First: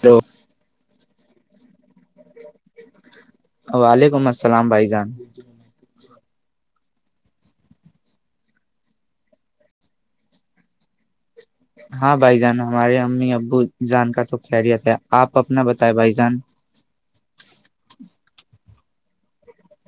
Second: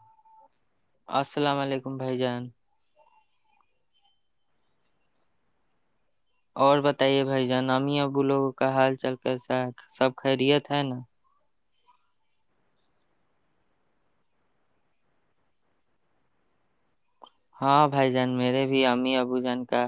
تو السلام علیکم بھائی جان وعلیکم السلام بھائی جان اور بتائیے بھائی جانا امی ابو لوگوں کا حال چال کیسا ہے سب خیریت ہے نا ہاں بھائی جان ہمارے امی ابو جان کا تو خریت ہے آپ اپنا بتائے بھائی جان ہاں بھائی جان میرے بھی امی ابو جان کا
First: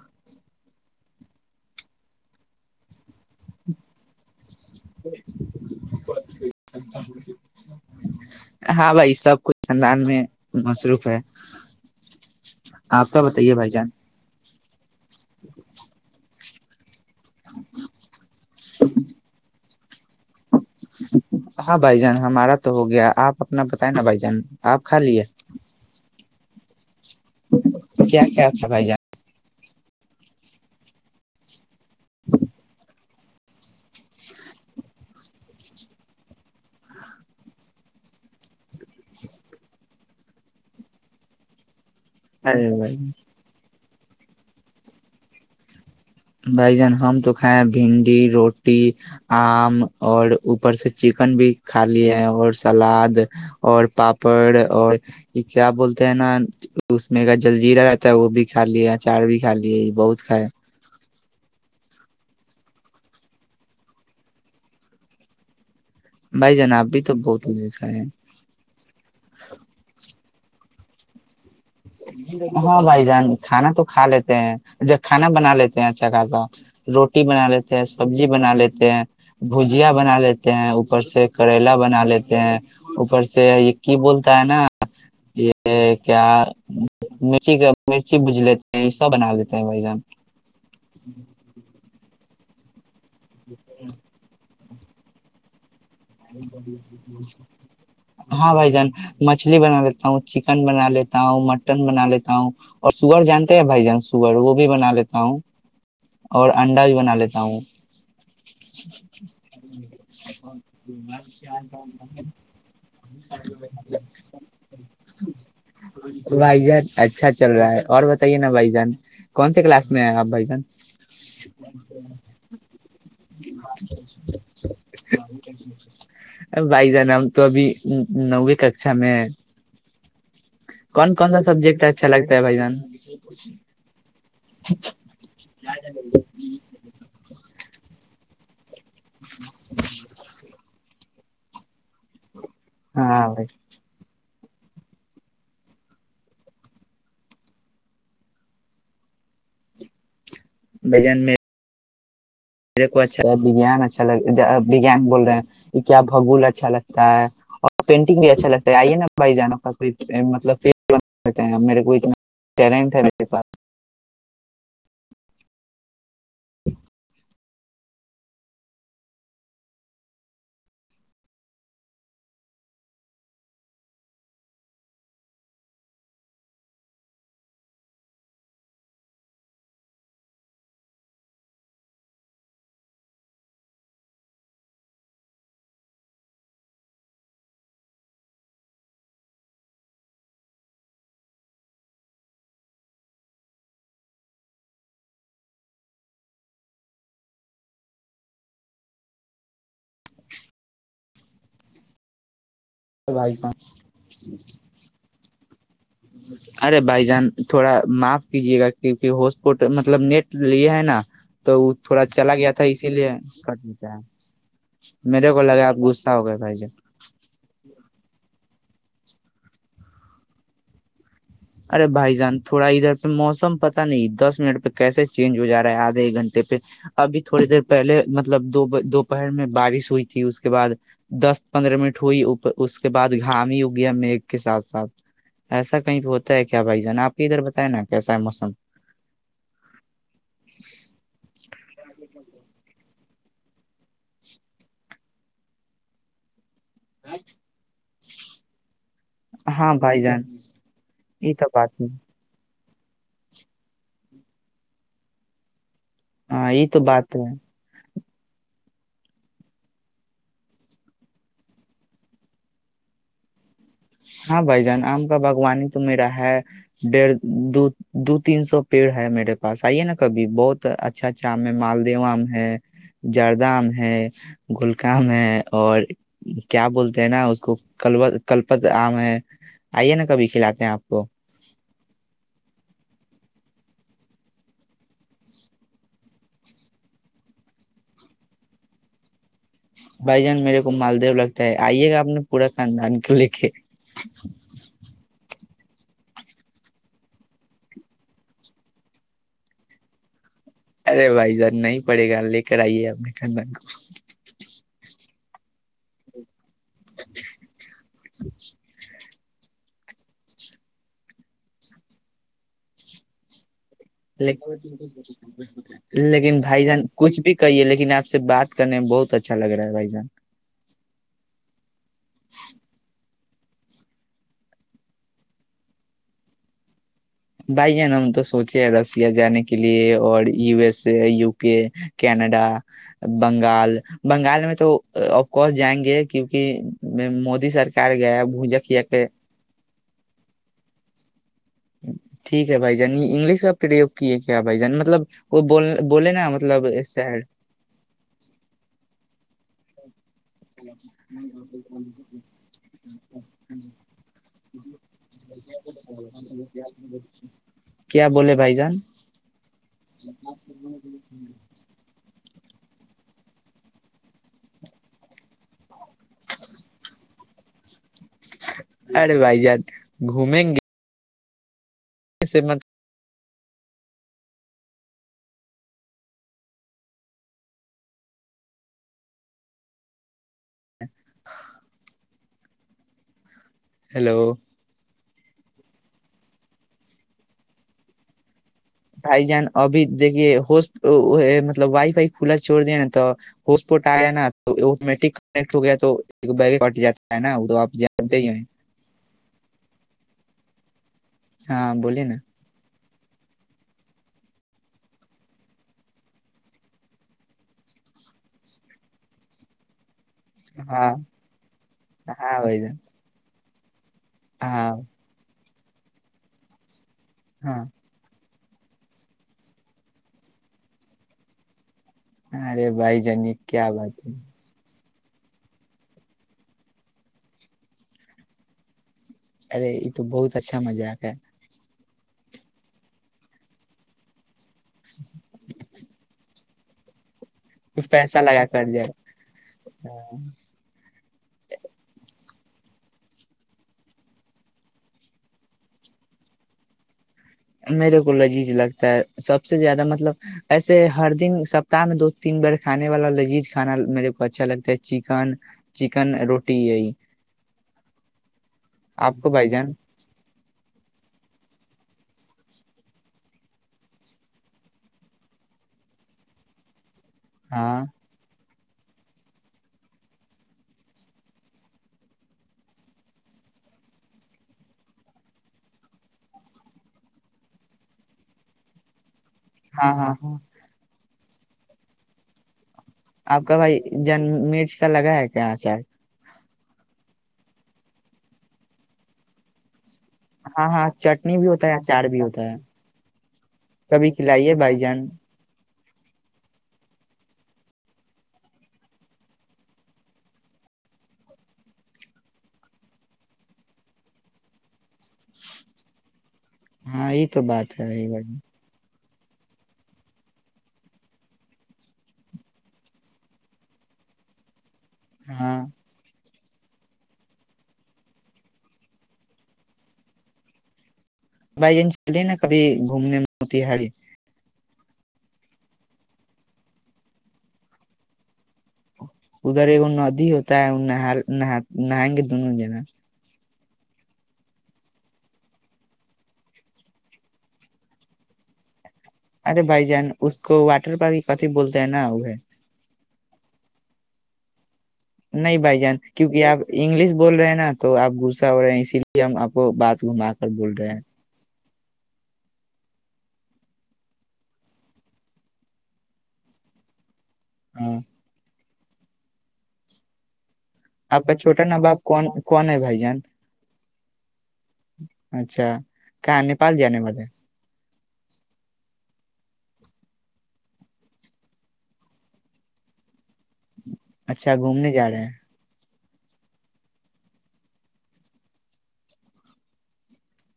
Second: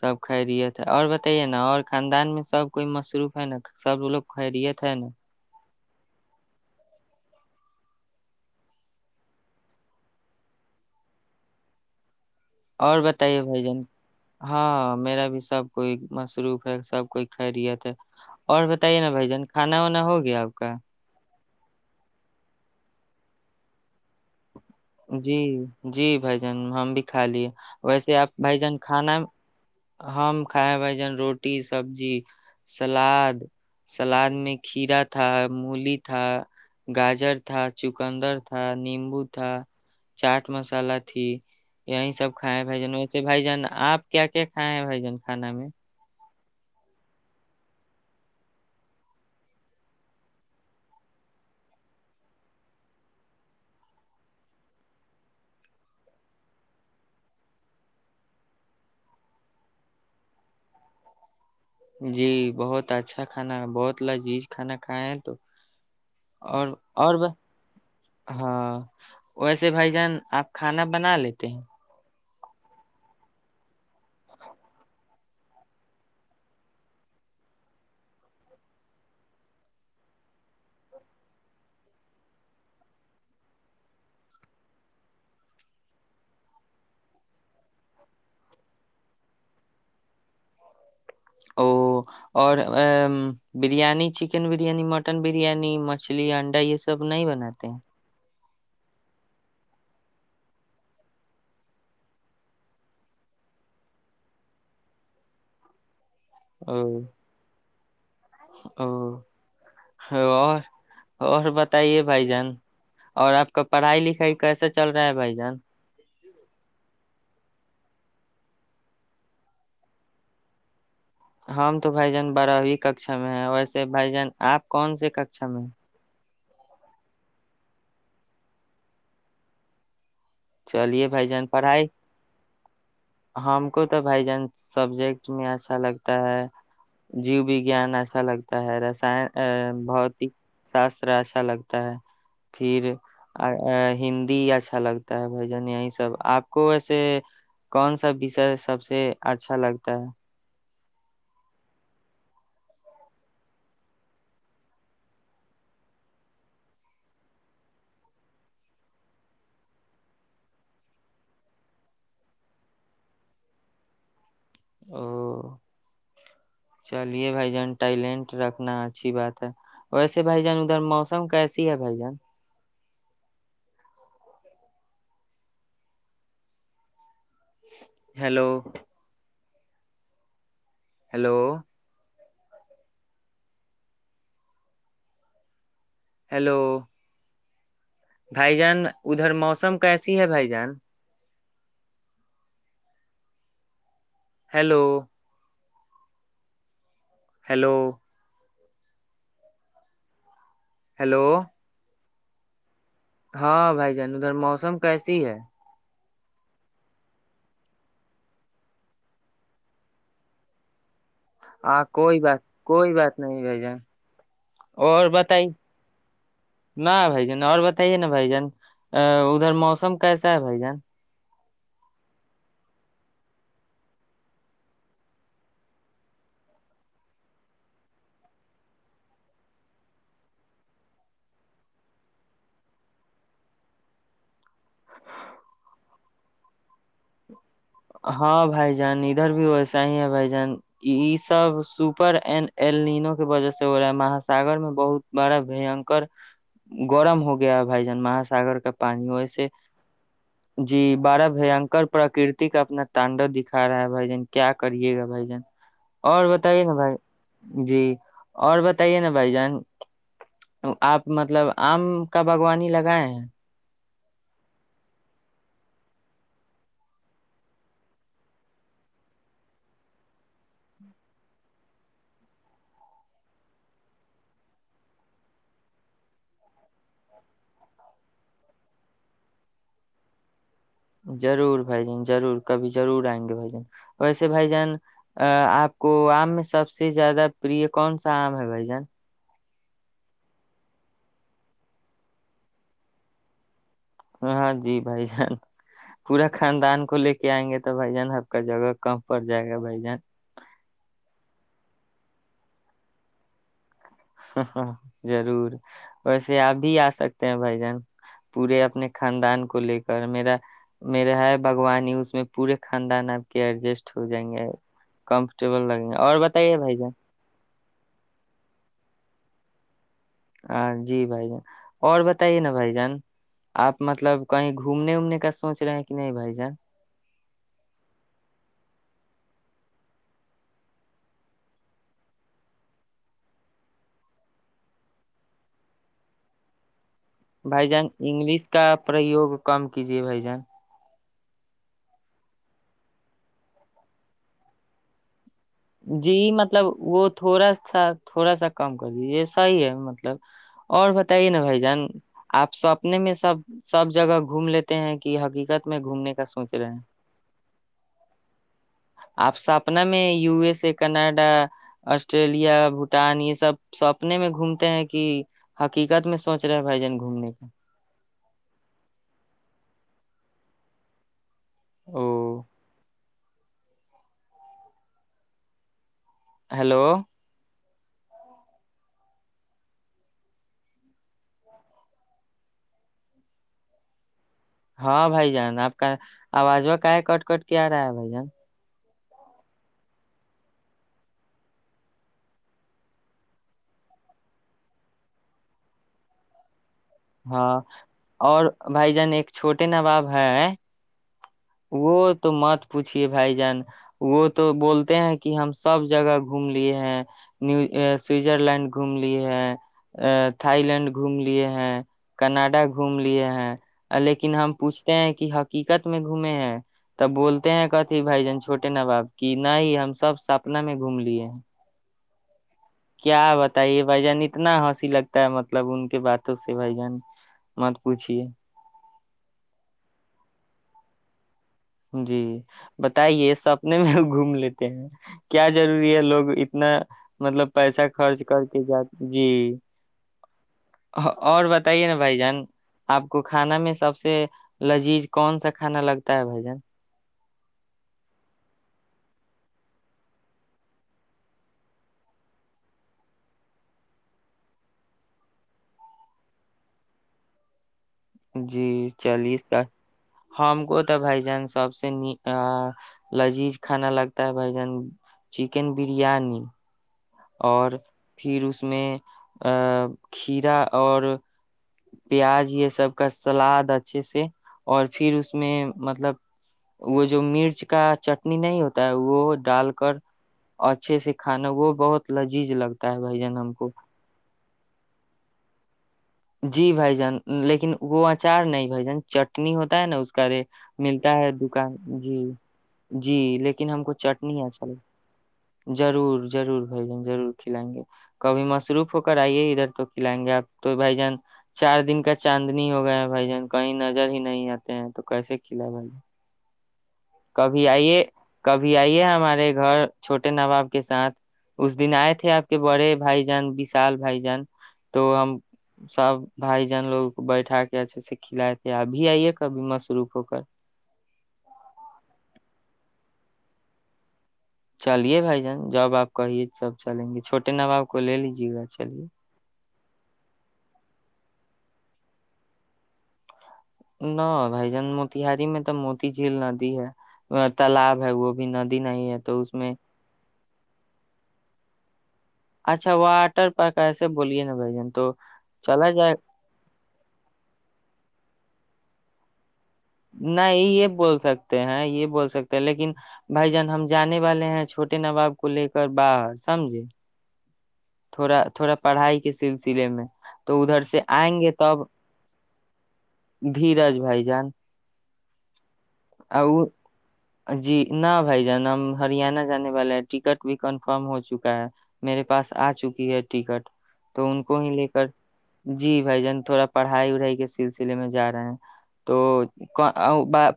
سب خیریت ہے اور بتائیے نا اور خاندان میں سب کوئی مصروف ہے نا سب لوگ خیریت ہے نا ہاں بھائی سب کچھ خاندان میں مصروف ہے آپ کا بتائیے بھائی جان ہاں میرا بھی سب کوئی مصروف ہے سب کوئی خیرییت ہے اور بتائیے نا باے جان کھانا وانا ہو گیا آپ کا ہاں بھائی جان ہمارا تو ہو گیا آپ اپنا بتائیں نا بھائی جان آپ کھا لیے جی جی بھا ی جن ہم بھی کھا لیے ویسے کیا آپ کیا بھائی تھا جان کھانا ہم کھائے بھائی جان روٹی سبزی سلاد سلاد میں کھیرا تھا مولی تھا گاجر تھا چکندر تھا نیمبو تھا چاٹ مسلہ تھی یہیں سب کائے ہیں بھائی جن ویسے بھائی جان آپ کیا کیا کھائے ہیں بھائی جان کھانا میں بھائی جان ہم تو کھائے ہیں بھنڈی روٹی آم اور اوپر سے چکن بھی کھا لیے اور سلاد اور پاپڑ اور یہ کیا بولتے ہیں نا اس میں کا جلجیرا رہتا ہے وہ بھی کھا لے اچار بھی کھا لیے یہ بہت کھائے جی بہت اچھا کھانا بہت لذیذ کھانا کھائے ہیں تو بھائی اور جناب بھی تو اور ب- بہت لذیز کھا ہے ہاں ویسے بھائی جان آپ کھانا بنا لیتے ہیں ہاں بھائی جان کھانا تو کھا لیتے ہیں جب کھانا بنا لیتے ہیں اچھا خاصا روٹی بنا لیتے ہیں سبزی بنا لیتے ہیں بھجیا بنا لیتے ہیں اوپر سے کریلا بنا لیتے ہیں اوپر سے یہ کی بولتا ہے نا یہ کیا مرچی کا مرچی بج لیتے ہیں یہ سب بنا لیتے ہیں بائی جان او اور ا بریانی چکن بریانی متن بریانی بریانی م مچھلی انڈا یہ سب نہیں بناتے ہیں ہاں بھائی جان مچھلی بنا لیتا ہوں چکن بنا لیتا ہوں مٹن بنا لیتا ہوں اور سو ور جانتے ہیں بھائی جان سور وہ بھی بنا لیتا ہوں اور او انڈاج بنا لیتا ہوں ا و [unintelligible] اور بتائیے بھائی جان اور آپ کا پڑھائی لکھائی کیسا چل رہا ہے بھائی جان بھائی جان اچھا چل رہا ہے اور بتائیے نا بھائی جان کون سے کلاس میں ہیں آپ بھائی جان ہم تو بھائی جان بارہ ہو ککاشا میں ہے ویسے بھائی جان آپ کون سے ککا میں ا بھائی جانا ہم تو ابھی نویں ککشا میں ہے چلیے کون بھائی کون سا جان سبجیکٹ پڑھائی اچھا لگتا ہے بھائی جان کش [unintelligible] ہم کو تو بھائی جان سبجیکٹ میں اچھا لگتا ہے جیو وگان اچھا لگتا ہے رسان بھتک شاستر اچھا لگتا ہے پھر ہاں ہند ج اچھا لگتا ہے بھائی جن یہی سب آپ کو ویسے کون سا وسر سب سے اچھا لگتا ہے بجن میں میرے کو اچھا لیان اچھا لگگیان بول رہے ہیں کہ کیا بھگول اچھا لگتا ہے اور پینٹنگ بھی اچھا لگتا ہے آئیے نا بھائی جانوں کا کوئی مطلب فتے میرے کو اتنا ٹیلنٹ ہے میرے پاس [inaudible] [inaudible] چلیے بھائی ٹائلینٹ رکھنا اچھی بات ہے ویسے بھائی جان ادھر موسم کیسی ہے بھائی جان ہلو ہلو ہیلو بھائی جان ادھر موسم کیسی ہے بھائی جان ہیلو ہیلو ہیلو بھائی جان. ہاں بھائی جان ادھر موسم کیسی ہے ارے بھائی جان تھوڑا معاف کیجیے گا کیونکہ ہوسپٹ مطلب نیٹ یہ ہے نا تو وہ ہاں تھوڑا کوئی چلا بات گیا تھا اسی کوئی لیے بات نہیں بھ کٹ جن دیتا ہے اور میرے کو بتائی لگا آپ غصہ ہو گئے بھائی جان نہ بھائی جان اور بتائیے نا بھائی جان ا ادھر موسم کیسا ہے بھائی جان ارے بھائی جان تھوڑا ادھر پہ موسم پتا نہیں دس منٹ پہ کیسے چینج ہو جا رہا ہے آدھے ایک گھنٹے پہ ابھی تھوڑی دیر پہلے مطلب دو دوپہر میں بارش ہوئی تھی اس کے بعد دس پندرہ منٹ ہوئی اس کے بعد گام اگیا میگ کے ساتھ ساتھ ایسا کہیں پتا ہے کیا بھائی جان آپ کے ادھر ہاں موسم بھائی جان ادھر بھی ویسا ہی ہے بھائی جان یہ سب سپر ا ایلینو کی وجہ سے ہو رہا ہے مہاساگر میں بہت بڑا بینکر گرم ہو گیا بھائی مہاگر کا پانی ہوے ہاں بھائی جان جی بارہ یہ تو بات بیاکر ہے، پرکرتی اپنا تانڈو دکھا رہا ہے بھائی جن کیا کریے گا بھائی جن اور ہاں بتائیے یہ نا تو بھائی بات ہے جی اور بتائیے نا بھائی جان آپ مطلب آم کا باغوانی لگائے ہیں ہاں بھائی جان آم کا باغوانی تو میرا ہے ڈڑھ دو دو تین سو پیڑ ہے میرے پاس آئیے نا کبھی بہت اچھا اچھا آم ہے مالدو آم ہے جردہ آم ہے گھلکا آم ہے اور کیا بولتے ہیں نا اس کو ک کلپت آ میں آئیے نا کبھی کھلاتے ہیں آپ کو ضرور بھائی ج جضور کبھی ضرور آئیں گے بھ جن ویسے بھائی جان آپ کو آم میں سب سے زیادہ پر کون سا آم ہے بھائی جان بھائی جان میرے کو مالدیو لگتا ہے آئیے گا آپ نے پورا خاندان کو لے کے ہاں ہاں جی بھائی جان پورا خاندان کو لے کے آئیں گے تو بھ جان آب کا جگہ کہم پڑ جائے گا بھائی جان ارے بھائی جر نہیں پڑے گا لے کر آئیے ا کو ہ ضرور ویسے آپ بھی آ سکتے ہیں بھ جن پورے اپنے خاندان کو لے کر میرا میرا ہے بھوانی ہی اس میں پورے خاندان آپ کے ایڈجسٹ ہو ل جائیں گے کمفرٹیبل لگیں گے اور لیکن بتائیے بھائی جان کچھ بھی کہیے لیکن آپ سے بات کرنے میں بہت اچھا لگ رہا ہے بھائی جان ہاں جی بھائی جان اور بتائیے نا بھائی جان آپ مطلب کہیں گھومنے وومنے کا سوچ رہے ہیں کہ نہیں بھائی جان بھائی جان ہم تو سوچے ہیں رشیا جانے کے لیے اور یو ایس ا یوک کینیڈا بنگال بنگال میں تو اف کورس جائیں گے کیونکہ مودی بھائی جان سرکار گیا انگلش بھوجا کا کیا کہ پریوگ کم کیجیے بھائی جان ٹھیک ہے بھائی جان یہ انگلش کا پرریوگ کیے کیا بھائی جان مطلب وہ بول بولے جی نا مطلب وہ سر تھوڑا سا تھوڑا سا کم کر دیے صا ہی ہے مطلب [unintelligible] اور بتائیے نا بھائی جان آپ سپنے میں سب سب جگہ گھوم لیتے ہیں کہ حقیقت میں گھومنے کا سوچ رہے ہیں کیا بولے بھائی جان آپ سپنا میں یو ایس جی کناڈا آسٹریلیا [unintelligible] بھوٹان یہ سب سوپنے میں گھومتے ہیں کہ حقیقت میں سوچ رہے بھائی جان گھومنے کا ارے بھائی جان گھومیں گے او سیمنٹ [unintelligible] ہلو ہیلو ہاں بھائی جان آپ کا آواز و کا ہے کٹ کٹ کیا رہا ہے بھائی جان بھائی جان ابھی دیکے ہو مطلب وائی فائی کھلا چوڑ دیا نا تو ہوسپورٹ آیا نا تو میٹک کٹ ہو گیا تو بیگ کٹ جاتا ہے نا وہ ہاں تو آپ جانتے ہی ہیں اور بھائی جان ایک چھوٹے نا باب ہاں ہاں بولیے وہ نا تو مات پوچھیے بھائی جان وہ تو بولتے ہیں کہ ہم سب جگہ گھوم لیے ہیں نی سویزر لینڈ گھوم لیے ہیں تھائی ہاں لینڈ گھوم لیے ہیں ہاں بھائی کناڈا جان گھوم لیے ہیں لیکن ہم ہاں پوچھتے ہیں کہ ہاکی [unintelligible] گھومے ہیں تب بولتے ہاں ہیں کتھی بھائی جن چھوٹے ن باب کی نہیں ہم سب سپنا میں گھوم لیے ہیں ارے بھائی کیا جان یہ کیا بتائیے بات ہے بجن اتنا ہنسی لگ تا مطلب ان کے باتوں سے بھائی جان مت پوچھیے ارے یہ تو بہت اچھا مذق ہے جی بتائیے سپنے میں گھوم لیتے ہیں کیا ضروری ہے لوگ اتنا مطلب پیسہ خرچ کر کے جا جی اور بتائیے نا بھ جان آپ کو کھانا میں سب سے لذیذ کون سا کھانا لگتا ہے بھائی جان میرے کو لذیذ لگتا ہے سب سے زیادہ مطلب ایسے ہر دن سپتاہ میں دو تین بار کھانے والا لذیذ کھانا میرے کو اچھا لگتا ہے چکن چکن روٹی یہی جی آپ کو چالیس بھائی س جان ہم کو بھائی جان سب سے ن لذیذ کھانا لگتا ہے بھائی جان چکن بریانی اور ہاں پھر اس اس میں کھیرا اور پیاز یہ سب کا سلاد اچھے سے اور پھر اس میں مطلب وہ جو مرچ کا چٹنی نہیں ہوتا ہے وہ ڈال ہاں کر ہاں ہاں اچھے سے کھانا وہ بہت لجیز لگتا ہے بھائی جان آپ ہم کا کو بھائی جن م اس کا لگا ہے کہ یہاں کیا جی بھائی جان لیکن وہ اچار نہیں بھائی جان چٹنی ہوتا ہے نا اس ے ہاں ہاں ملتا ہے چٹنی بھی ہوتا دکان اچار جی بھی ہوتا ہے جی لیکن ہم کو کبھی چٹنی ہے کھلائیے چل بھائی جان جی ضرور ضرور بھائی جن ضرور کھلائیں گے کبھی مصروف ہو کر آئیے ادھر تو کھلائیں گے آپ تو بھائی ج چار دن کا چاندنی ہو گیا ہے بھائی جان کہیں نظر ہی نہیں آتے ہیں تو کیسے کھلا بھائی ج ہاں یہ تو کبھی بات ہے آئیے بھائی جان۔ کبھی آئیے ہمارے ارے گھر چھوٹے ناں باب کے ساتھ اس دن آئے تھے آپ کے بڑے بھائی جان وشال بھائی جان تو ہم ہاں سب بھائی جان لوگ بیٹھا کے ایسے سکھلائے تھے ابھی ائی ہے کبھی مصروف ہو کر بھائی جن چلے نا کبھی گھومنے میں ہو ت ہاریی چلیے بھائی جان جب آپ کہیے تب چلیں گے چھوٹے نواب کو لے لیجے گا چلیے اگر وہ ندی ہوتا ہے وہ نائیں گے دونوں جنا نہ بھ جان موتیہاری میں تو موتی جھیل ندی ہے تالاب ہے وہ بھی ندی نہیں ہے تو اس ارے میں بھائی جان اس کو واٹر پر کافھی بولتا ہے نا وہ ہے اچھا واٹ ٹر پارک آے بلیے نا بائی جان تو نہیں بھائی چلا جان جائے کیوںکہ آپ انگلش بول رہے ہیں نا تو آپ گ رہ ہیں اس لی ہم کو بات گھما کر نہیں یہ رہے ہیں بول سکتے ہیں یہ بول سکتے ہیں لیکن بھائی جان ہم جانے والے ہیں چھوٹے نواب کو لے کر باہر سمجے ہاں تھوڑا تھوڑا پڑھائی کے سلسلے میں تو ادھر سے آپ کا آئیں گے چھوٹا تب نباب کون کون ہے بھائی جان دھیرج بھائی جان اچھا کہ اور نیپال جینے مھے جی نہ بھائی جانا ہریانہ جانے والے ہیں ٹکٹ بھی کنفرم ہو چکا ہے میرے پاس آ چکی ہے ٹکٹ تو ان اچھا کو ہی لے گھومنے کر جا رہے ہیں جی بھائی جان تھوڑا پڑھائی وڑائی کے سلسلے میں جا رہے ہیں تو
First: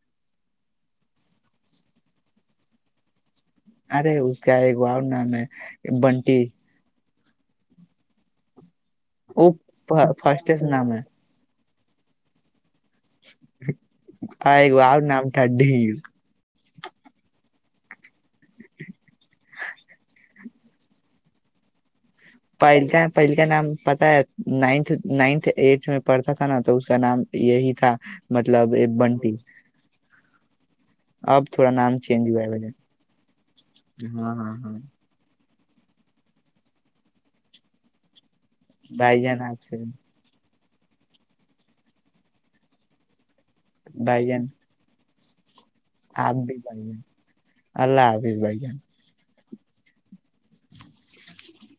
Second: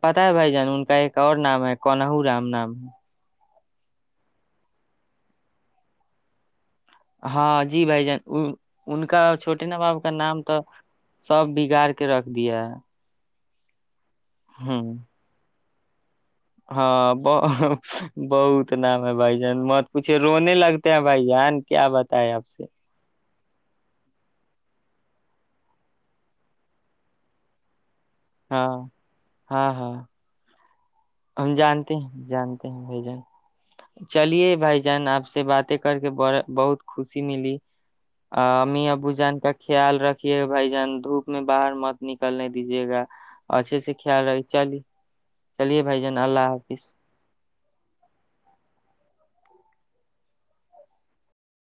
پتا ہے بھائی جان ان کا ایک اور نام ہے کونہو رام نام ہے ارے اس کا ایکا نام ہے بنٹی ہاں جی بھائی جان وہ ان کا وہ چھوٹے نا باپ کا نام فرسٹ تو سے نام ہے سب بگاڑ کے کے رکھ د ہے ہ آگ آ نام ٹاڈ ڈھیڑ ہاں ب بہت نام ہے بھائی جان مت پوچھے رونے لگتے ہیں بھائی جان کیا بات [unintelligible] پہل کا نام پتا ہے نائنھ نائنتھ ایٹھ میں پڑھتا تھا نا تو اس کا نام یہی تھا ہاں مطلب یہ بنتی ہاں ہاں ہم جانتے ہیں ہوا جانتے ہے ہیں بھائی جان ہاں چلیے ہاں ہاں بھائی جان آپ سے بات کر کے ب بہت خوشی ملی ا امی ابو بھائی جان کا آپ سے خیال رکھھیے بھائی جان دھوپ میں باہر مت نکلنے دیجیے گا اچھے سے بھائی خیال ہے جان چلی چلیے بھائی جان اللہ حافظ اللہ حافیظ بھائی جان